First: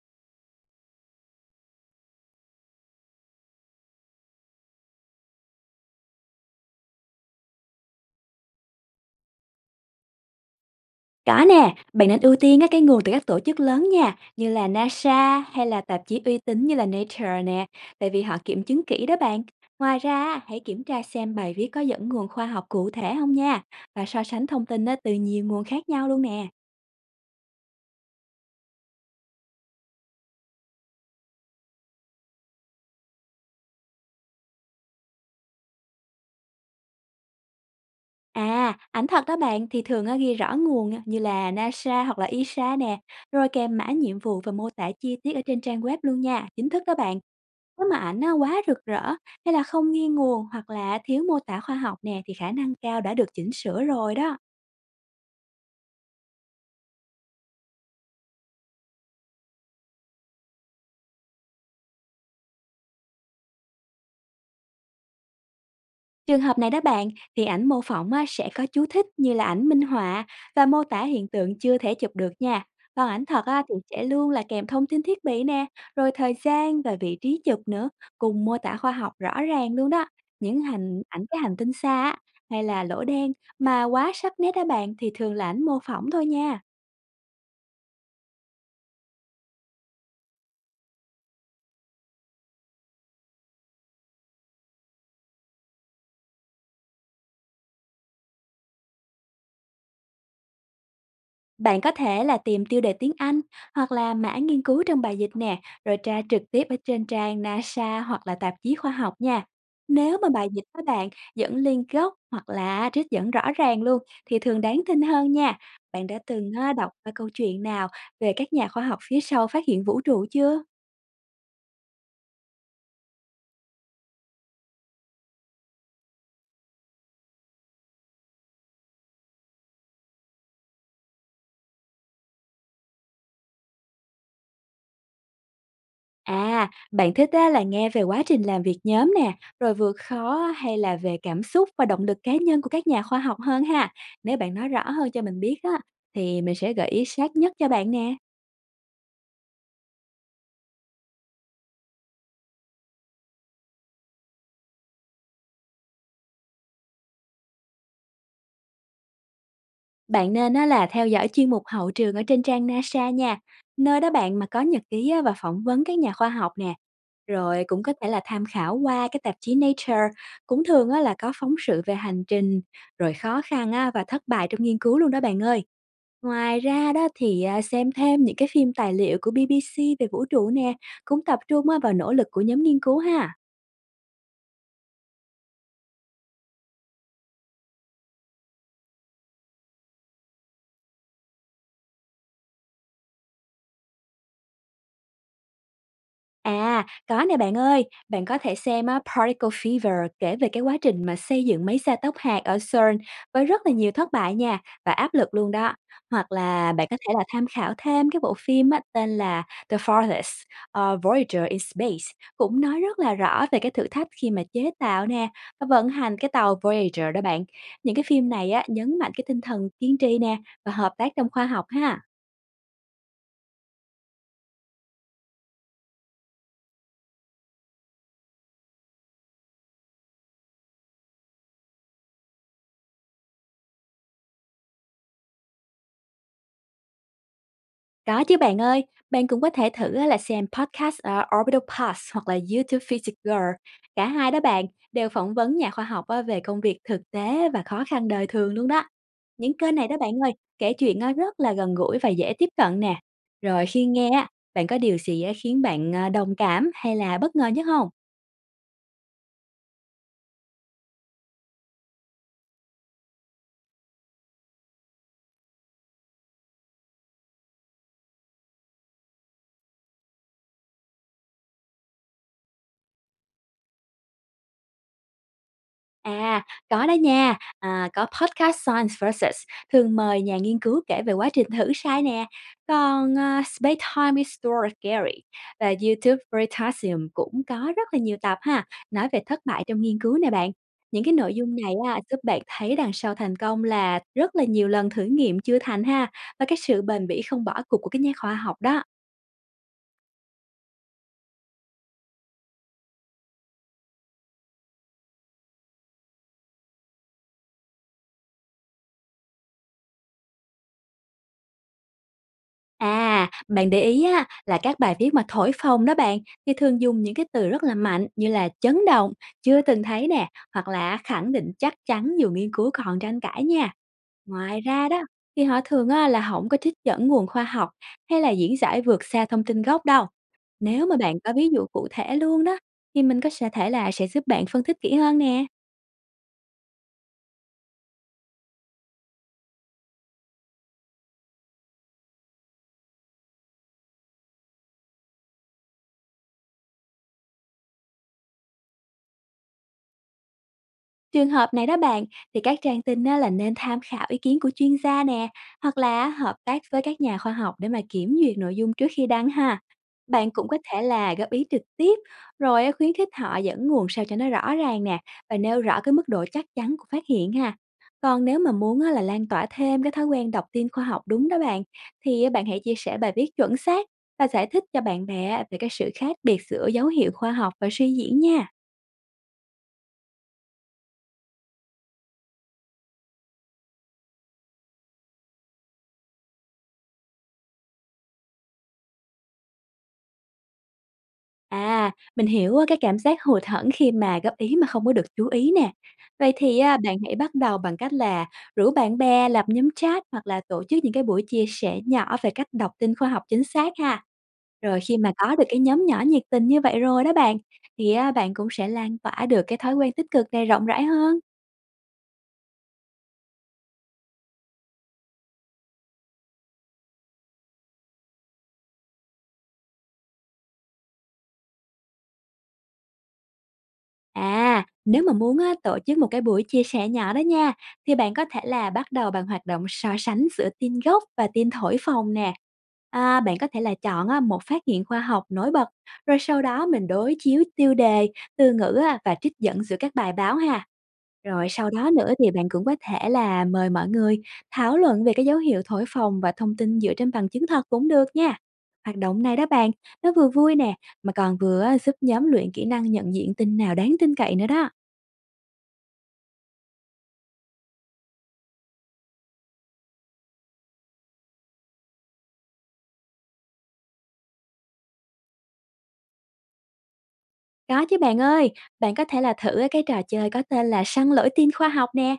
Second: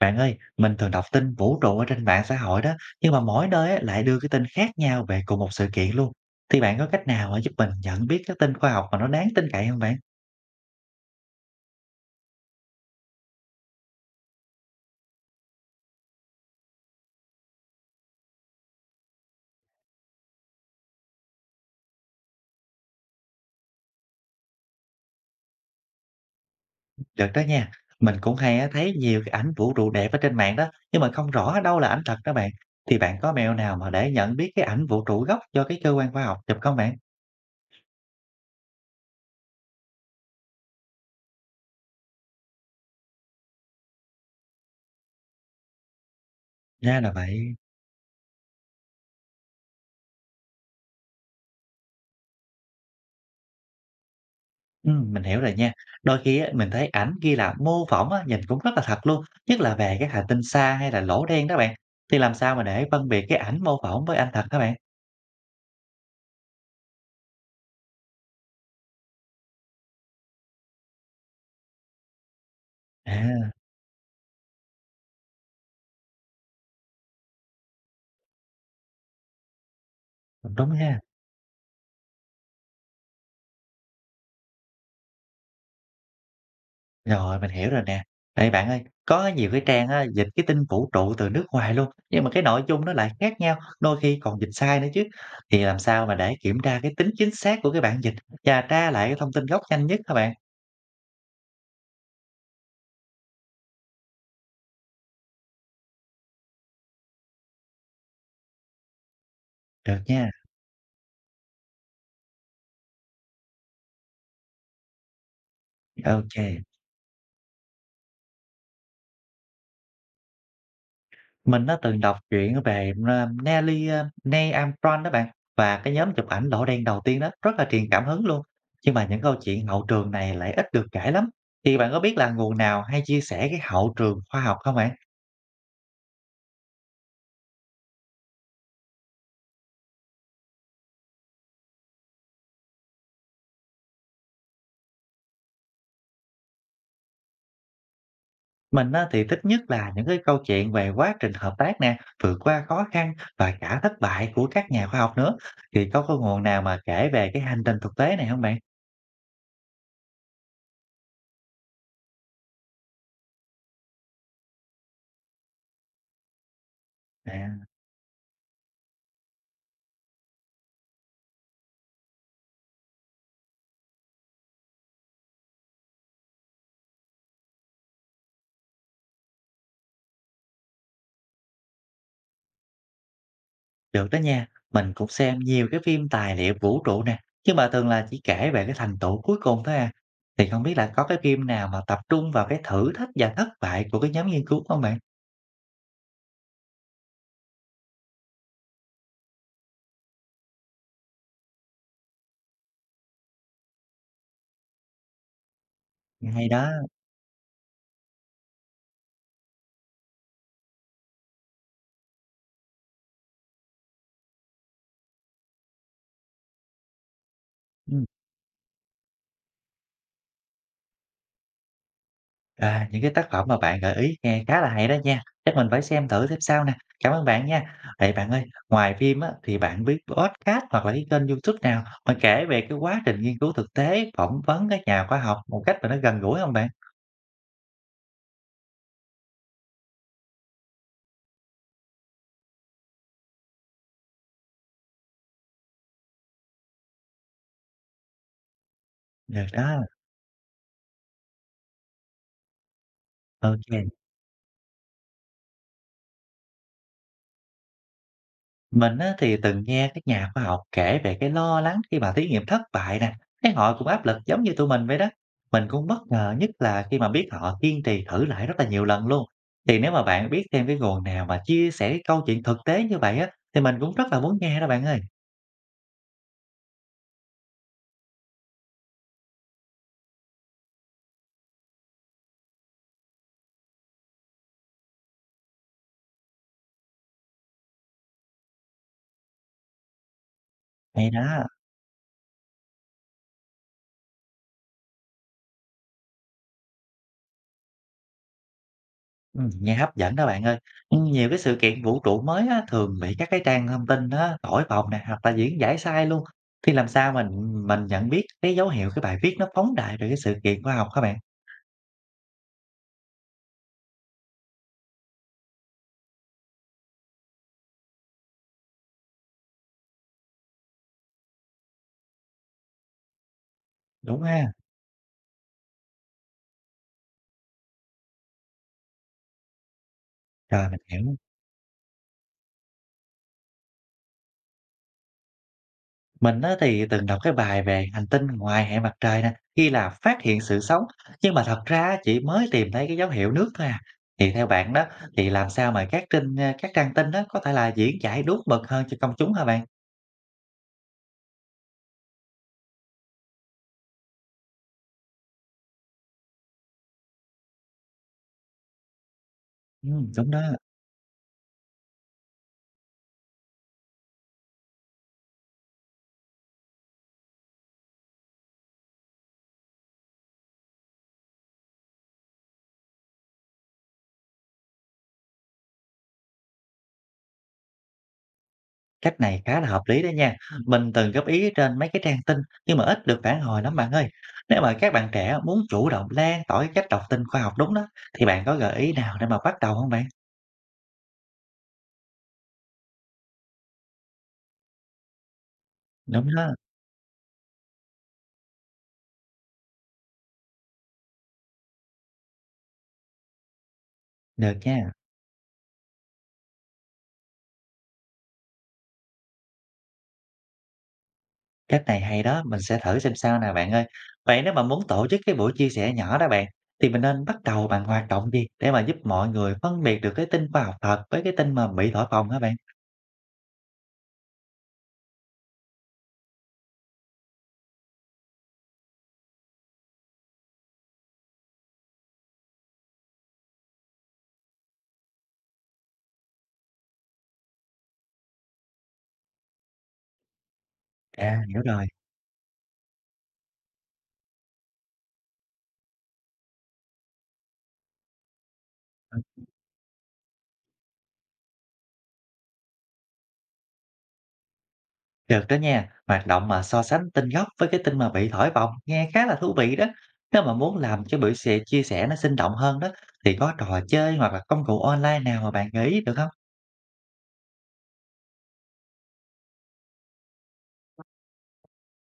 Bạn ơi, mình thường đọc tin vũ trụ ở trên mạng xã hội đó, nhưng mà mỗi nơi á, lại đưa cái tin khác nhau về cùng một sự kiện luôn. Thì bạn có cách nào á, giúp mình nhận biết cái tin khoa học mà nó đáng tin cậy không bạn? Có nè, bạn nên ưu tiên á, cái nguồn từ các tổ chức lớn nha, như là NASA hay là tạp chí uy tín như là Nature nè, tại vì họ kiểm chứng kỹ đó bạn. Ngoài ra, á, hãy kiểm tra xem bài viết có dẫn nguồn khoa học cụ thể không nha, và so sánh thông tin á, từ nhiều nguồn khác nhau luôn nè. Được đó nha. Mình cũng hay á, thấy nhiều cái ảnh vũ trụ đẹp ở trên mạng đó, nhưng mà không rõ đâu là ảnh thật đó bạn. Thì bạn có mẹo nào mà để nhận biết cái ảnh vũ trụ gốc do cái cơ quan khoa học chụp không bạn? À, ảnh thật đó bạn thì thường á, ghi rõ nguồn á, như là NASA hoặc là ESA nè, rồi kèm mã nhiệm vụ và mô tả chi tiết ở trên trang web luôn nha, chính thức đó Ra là bạn. vậy. Nếu mà ảnh á, quá rực rỡ hay là không nghiêng nguồn hoặc là thiếu mô tả khoa học nè thì khả năng cao đã được chỉnh sửa rồi đó. Mình hiểu rồi nha. Đôi khi á, mình thấy ảnh ghi là mô phỏng á, nhìn cũng rất là thật luôn, nhất là về các hành tinh xa hay là lỗ đen đó bạn. Thì làm sao mà để phân biệt cái ảnh mô phỏng với ảnh thật các bạn? Trường hợp này đó bạn thì ảnh mô phỏng á, sẽ có chú thích như là ảnh minh họa và mô tả hiện tượng chưa thể chụp được nha. Còn ảnh thật À, á, thì sẽ luôn là kèm thông tin thiết bị nè, rồi thời gian và vị trí chụp nữa, cùng mô tả khoa học rõ ràng luôn đó. cũng Những đúng ha. hành ảnh cái hành tinh xa á, hay là lỗ đen mà quá sắc nét đó bạn thì thường là ảnh mô phỏng thôi nha. Rồi, mình hiểu rồi nè. Đây bạn ơi, có nhiều cái trang á, dịch cái tin vũ trụ từ nước ngoài luôn, nhưng mà cái nội dung nó lại khác nhau, đôi khi còn dịch sai nữa chứ. Thì làm sao mà để kiểm tra cái tính chính xác của cái bản dịch và tra lại cái thông tin gốc nhanh nhất các bạn? Bạn có thể là tìm tiêu đề tiếng Anh hoặc là mã nghiên cứu trong bài dịch nè, rồi tra trực tiếp ở trên trang NASA hoặc là tạp chí khoa học nha. Được Nếu mà nha, bài dịch các bạn dẫn link gốc hoặc là trích dẫn rõ ràng luôn thì thường đáng tin hơn nha. Bạn đã từng OK. Đọc qua câu chuyện nào về các nhà khoa học phía sau phát hiện vũ trụ chưa? Mình đã từng đọc truyện về, Neil Armstrong đó bạn, và cái nhóm chụp ảnh lỗ đen đầu tiên đó, rất là truyền cảm hứng luôn. Nhưng mà những câu chuyện hậu trường này lại ít được kể lắm. Thì bạn có biết là nguồn nào hay chia sẻ cái hậu trường khoa học không bạn? À, bạn thích á, là nghe về quá trình làm việc nhóm nè, rồi vượt khó hay là về cảm xúc và động lực cá nhân của các nhà khoa học hơn ha? Nếu bạn nói rõ hơn cho mình biết á, thì mình sẽ gợi ý sát nhất cho bạn nè. Mình á thì thích nhất là những cái câu chuyện về quá trình hợp tác nè, vượt qua khó khăn và cả thất bại của các nhà khoa học nữa. Thì có cái nguồn nào mà kể về cái hành trình thực tế này không bạn? Bạn nên á, là theo dõi chuyên mục hậu trường ở trên trang NASA nha, nơi đó bạn mà có nhật ký á, và phỏng vấn các nhà khoa học nè. Rồi À. cũng có thể là tham khảo qua cái tạp chí Nature, cũng thường á, là có phóng sự về hành trình, rồi khó khăn á, và thất bại trong nghiên cứu luôn đó bạn ơi. Ngoài ra đó thì, à, xem thêm những cái phim tài liệu của BBC về vũ trụ nè, cũng tập trung á vào nỗ lực của nhóm nghiên cứu ha. Được đó nha, mình cũng xem nhiều cái phim tài liệu vũ trụ nè, nhưng mà thường là chỉ kể về cái thành tựu cuối cùng thôi à. Thì không biết là có cái phim nào mà tập trung vào cái thử thách và thất bại của cái nhóm nghiên cứu không bạn? À, có nè bạn ơi, bạn có thể xem á, Particle Fever kể về cái quá trình mà xây dựng máy xay tóc hạt ở CERN với rất là nhiều thất bại nha và áp lực luôn đó. Hoặc Hay đó. là bạn có thể là tham khảo thêm cái bộ phim á, tên là The Farthest Voyager in Space, cũng nói rất là rõ về cái thử thách khi mà chế tạo nè và vận hành cái tàu Voyager đó bạn. Những Ừ. cái phim này á, nhấn mạnh cái tinh thần kiên trì nè và hợp tác trong khoa học ha. À, những cái tác phẩm mà bạn gợi ý nghe khá là hay đó nha. Chắc mình phải xem thử xem sao nè. Cảm ơn bạn nha. Vậy bạn ơi, ngoài phim á, thì bạn biết podcast hoặc là cái kênh YouTube nào mà kể về cái quá trình nghiên cứu thực tế, phỏng vấn các nhà khoa học một cách mà nó gần gũi không bạn? Có chứ bạn ơi, bạn cũng có thể thử á là xem podcast à, Orbital Past hoặc là YouTube Physics Girl. Cả hai đó bạn đều phỏng vấn nhà khoa học á về công việc thực tế và khó khăn đời thường luôn đó. Được Những kênh đó. này đó bạn ơi, kể chuyện á rất là gần gũi và dễ tiếp cận nè. Rồi khi Ok. nghe, á, bạn có điều gì á khiến bạn à, đồng cảm hay là bất ngờ nhất không? Mình á, thì từng nghe các nhà khoa học kể về cái lo lắng khi mà thí nghiệm thất bại nè, thấy họ cũng áp lực giống như tụi mình vậy đó. Mình cũng bất ngờ nhất là khi mà biết họ kiên trì thử lại rất là nhiều lần luôn. Thì nếu mà bạn biết thêm cái nguồn nào mà chia sẻ cái câu chuyện thực tế như vậy á, thì mình cũng rất là muốn nghe đó bạn ơi. À, có đó nha, à, có podcast Science Versus thường mời nhà nghiên cứu kể về quá trình thử sai nè. Còn à, Space Time is Story Scary và YouTube Veritasium cũng có rất là nhiều tập ha, nói về thất bại trong nghiên cứu nè bạn. Những Hay cái nội đó, dung này á, giúp bạn thấy đằng sau thành công là rất là nhiều lần thử nghiệm chưa thành ha, và cái sự bền bỉ không bỏ cuộc của cái nhà khoa học đó. ừ, nghe hấp dẫn đó bạn ơi. Ừ, nhiều cái sự kiện vũ trụ mới á, thường bị các cái trang thông tin á, thổi phồng nè, hoặc là diễn giải sai luôn. Thì làm sao mình nhận biết cái dấu hiệu cái bài viết nó phóng đại về cái sự kiện khoa học các bạn? À, bạn để ý á, là các bài viết mà thổi phồng đó bạn thì thường dùng những cái từ rất là mạnh như là chấn động, chưa từng thấy nè, hoặc là khẳng định chắc chắn dù nghiên cứu còn tranh cãi nha. Đúng ha? Ngoài ra đó thì họ thường á, là không có trích dẫn nguồn khoa học hay là diễn giải vượt xa thông tin gốc đâu. Rồi, mình Nếu mà bạn hiểu. có ví dụ cụ thể luôn đó thì mình có sẽ thể là sẽ giúp bạn phân tích kỹ hơn nè. Mình á thì từng đọc cái bài về hành tinh ngoài hệ mặt trời nè, ghi là phát hiện sự sống, nhưng mà thật ra chỉ mới tìm thấy cái dấu hiệu nước thôi à. Thì theo bạn đó, thì làm sao mà các trang tin đó có thể là diễn giải đúng mực hơn cho công chúng hả bạn? Trường hợp này đó bạn, thì các trang tin á, là nên tham khảo ý kiến của chuyên gia nè, hoặc là hợp tác với các nhà khoa học để mà kiểm duyệt nội dung trước khi đăng ha. Ừ, Bạn đúng đó. cũng có thể là góp ý trực tiếp, rồi á, khuyến khích họ dẫn nguồn sao cho nó rõ ràng nè, và nêu rõ cái mức độ chắc chắn của phát hiện ha. Còn nếu mà muốn á, là lan tỏa thêm cái thói quen đọc tin khoa học đúng đó bạn, thì á, bạn hãy chia sẻ bài viết chuẩn xác và giải thích cho bạn bè về cái sự khác biệt giữa dấu hiệu khoa học và suy diễn nha. Cách này khá là hợp lý đó nha. Mình từng góp ý trên mấy cái trang tin nhưng mà ít được phản hồi lắm bạn ơi. Nếu mà các bạn trẻ muốn chủ động lan tỏa cái cách đọc tin khoa học đúng đó, thì bạn có gợi ý nào để mà bắt đầu không bạn? À, mình hiểu, cái cảm giác hụt hẫng khi mà góp ý mà không có được chú ý nè. Đúng Vậy đó, thì á, bạn hãy bắt đầu bằng cách là rủ bạn bè lập nhóm chat hoặc là tổ chức những cái buổi chia sẻ nhỏ về cách đọc tin khoa học chính xác ha. được Rồi nha. khi mà có được cái nhóm nhỏ nhiệt tình như vậy rồi đó bạn, thì á, bạn cũng sẽ lan tỏa được cái thói quen tích cực này rộng rãi hơn. Cách này hay đó, mình sẽ thử xem sao nè bạn ơi. Vậy nếu mà muốn tổ chức cái buổi chia sẻ nhỏ đó bạn, thì mình nên bắt đầu bằng hoạt động gì để mà giúp mọi người phân biệt được cái tin khoa học thật với cái tin mà bị thổi phồng hả bạn? À, nếu mà muốn á, tổ chức một cái buổi chia sẻ nhỏ đó nha, thì bạn có thể là bắt đầu bằng hoạt động so sánh giữa tin gốc và tin thổi phồng nè. À, bạn có thể là chọn á, một phát hiện khoa học nổi bật, rồi sau đó mình đối chiếu tiêu đề, từ ngữ á, và trích dẫn giữa các bài báo ha. À, Rồi hiểu sau rồi. đó nữa thì bạn cũng có thể là mời mọi người thảo luận về cái dấu hiệu thổi phồng và thông tin dựa trên bằng chứng thật cũng được nha. Hoạt Ừ, động này đó bạn, nó vừa vui nè, mà còn vừa á giúp nhóm luyện kỹ năng nhận diện tin nào đáng tin cậy nữa đó. được đó nha, hoạt động mà so sánh tin gốc với cái tin mà bị thổi phồng nghe khá là thú vị đó. Nếu mà muốn làm cái buổi sẻ chia sẻ nó sinh động hơn đó, thì có trò chơi hoặc là công cụ online nào mà bạn gợi ý được không? Có chứ bạn ơi, bạn có thể là thử á cái trò chơi có tên là săn lỗi tin khoa học nè.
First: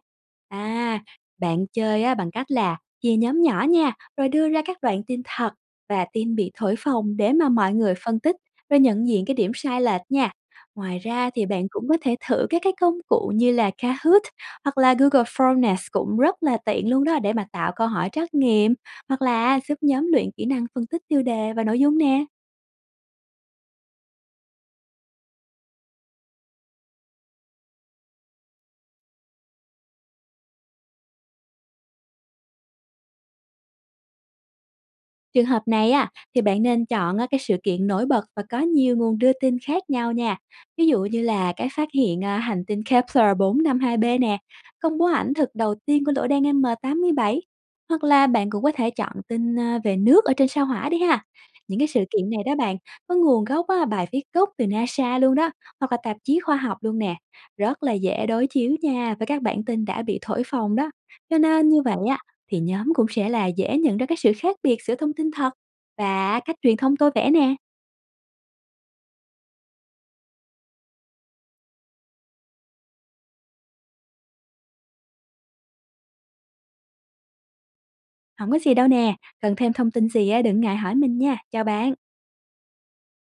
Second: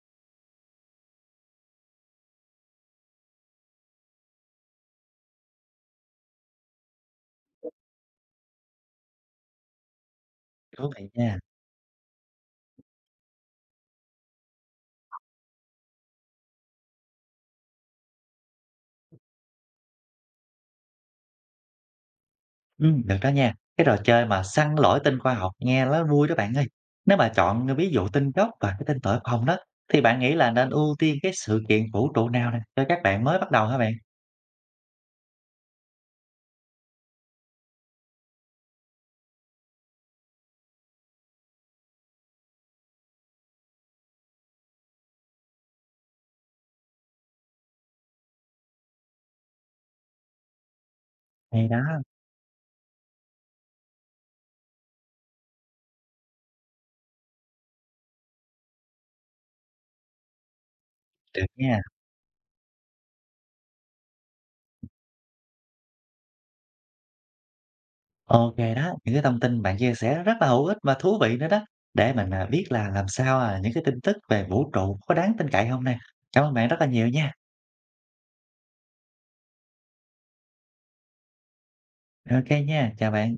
À, bạn chơi á bằng cách là chia nhóm nhỏ nha, rồi đưa ra các đoạn tin thật và tin bị thổi phồng để mà mọi người phân tích, rồi nhận diện cái điểm sai lệch nha. Thú Ngoài vị ra nha. thì bạn cũng có thể thử các cái công cụ như là Kahoot hoặc là Google Form nè, cũng rất là tiện luôn đó để mà tạo câu hỏi trắc nghiệm hoặc là giúp nhóm luyện kỹ năng phân tích tiêu đề và nội dung nè. Được đó nha. Cái trò chơi mà săn lỗi tên khoa học nghe nó vui đó bạn ơi. Nếu mà chọn ví dụ tên gốc và cái tên tội phòng đó, thì bạn nghĩ là nên ưu tiên cái sự kiện vũ trụ nào nè cho các bạn mới bắt đầu hả bạn? Trường hợp này á, thì bạn nên chọn á, cái sự kiện nổi bật và có nhiều nguồn đưa tin khác nhau nha. Ví dụ như là cái phát hiện à, hành tinh Kepler 452b nè, công bố ảnh thực đầu tiên của lỗ đen M87. Hoặc là bạn cũng có thể chọn tin à, về nước ở trên sao hỏa đi ha. Hay Những cái sự đó, kiện này đó bạn, có nguồn gốc á, bài viết gốc từ NASA luôn đó, hoặc là tạp chí khoa học luôn nè. Rất là dễ đối chiếu nha với các bản tin đã bị thổi phồng đó. Cho được nên nha. như vậy á, thì nhóm cũng sẽ là dễ nhận ra cái sự khác biệt giữa thông tin thật và cách truyền thông tôi vẽ nè. Ok đó, những cái thông tin bạn chia sẻ rất là hữu ích và thú vị nữa đó. Để mình biết là làm sao những cái tin tức về vũ trụ có đáng tin cậy không nè. Cảm ơn bạn rất là nhiều nha. Không có gì đâu nè, cần thêm thông tin gì á đừng ngại hỏi mình nha. Chào bạn. Ok nha, chào bạn.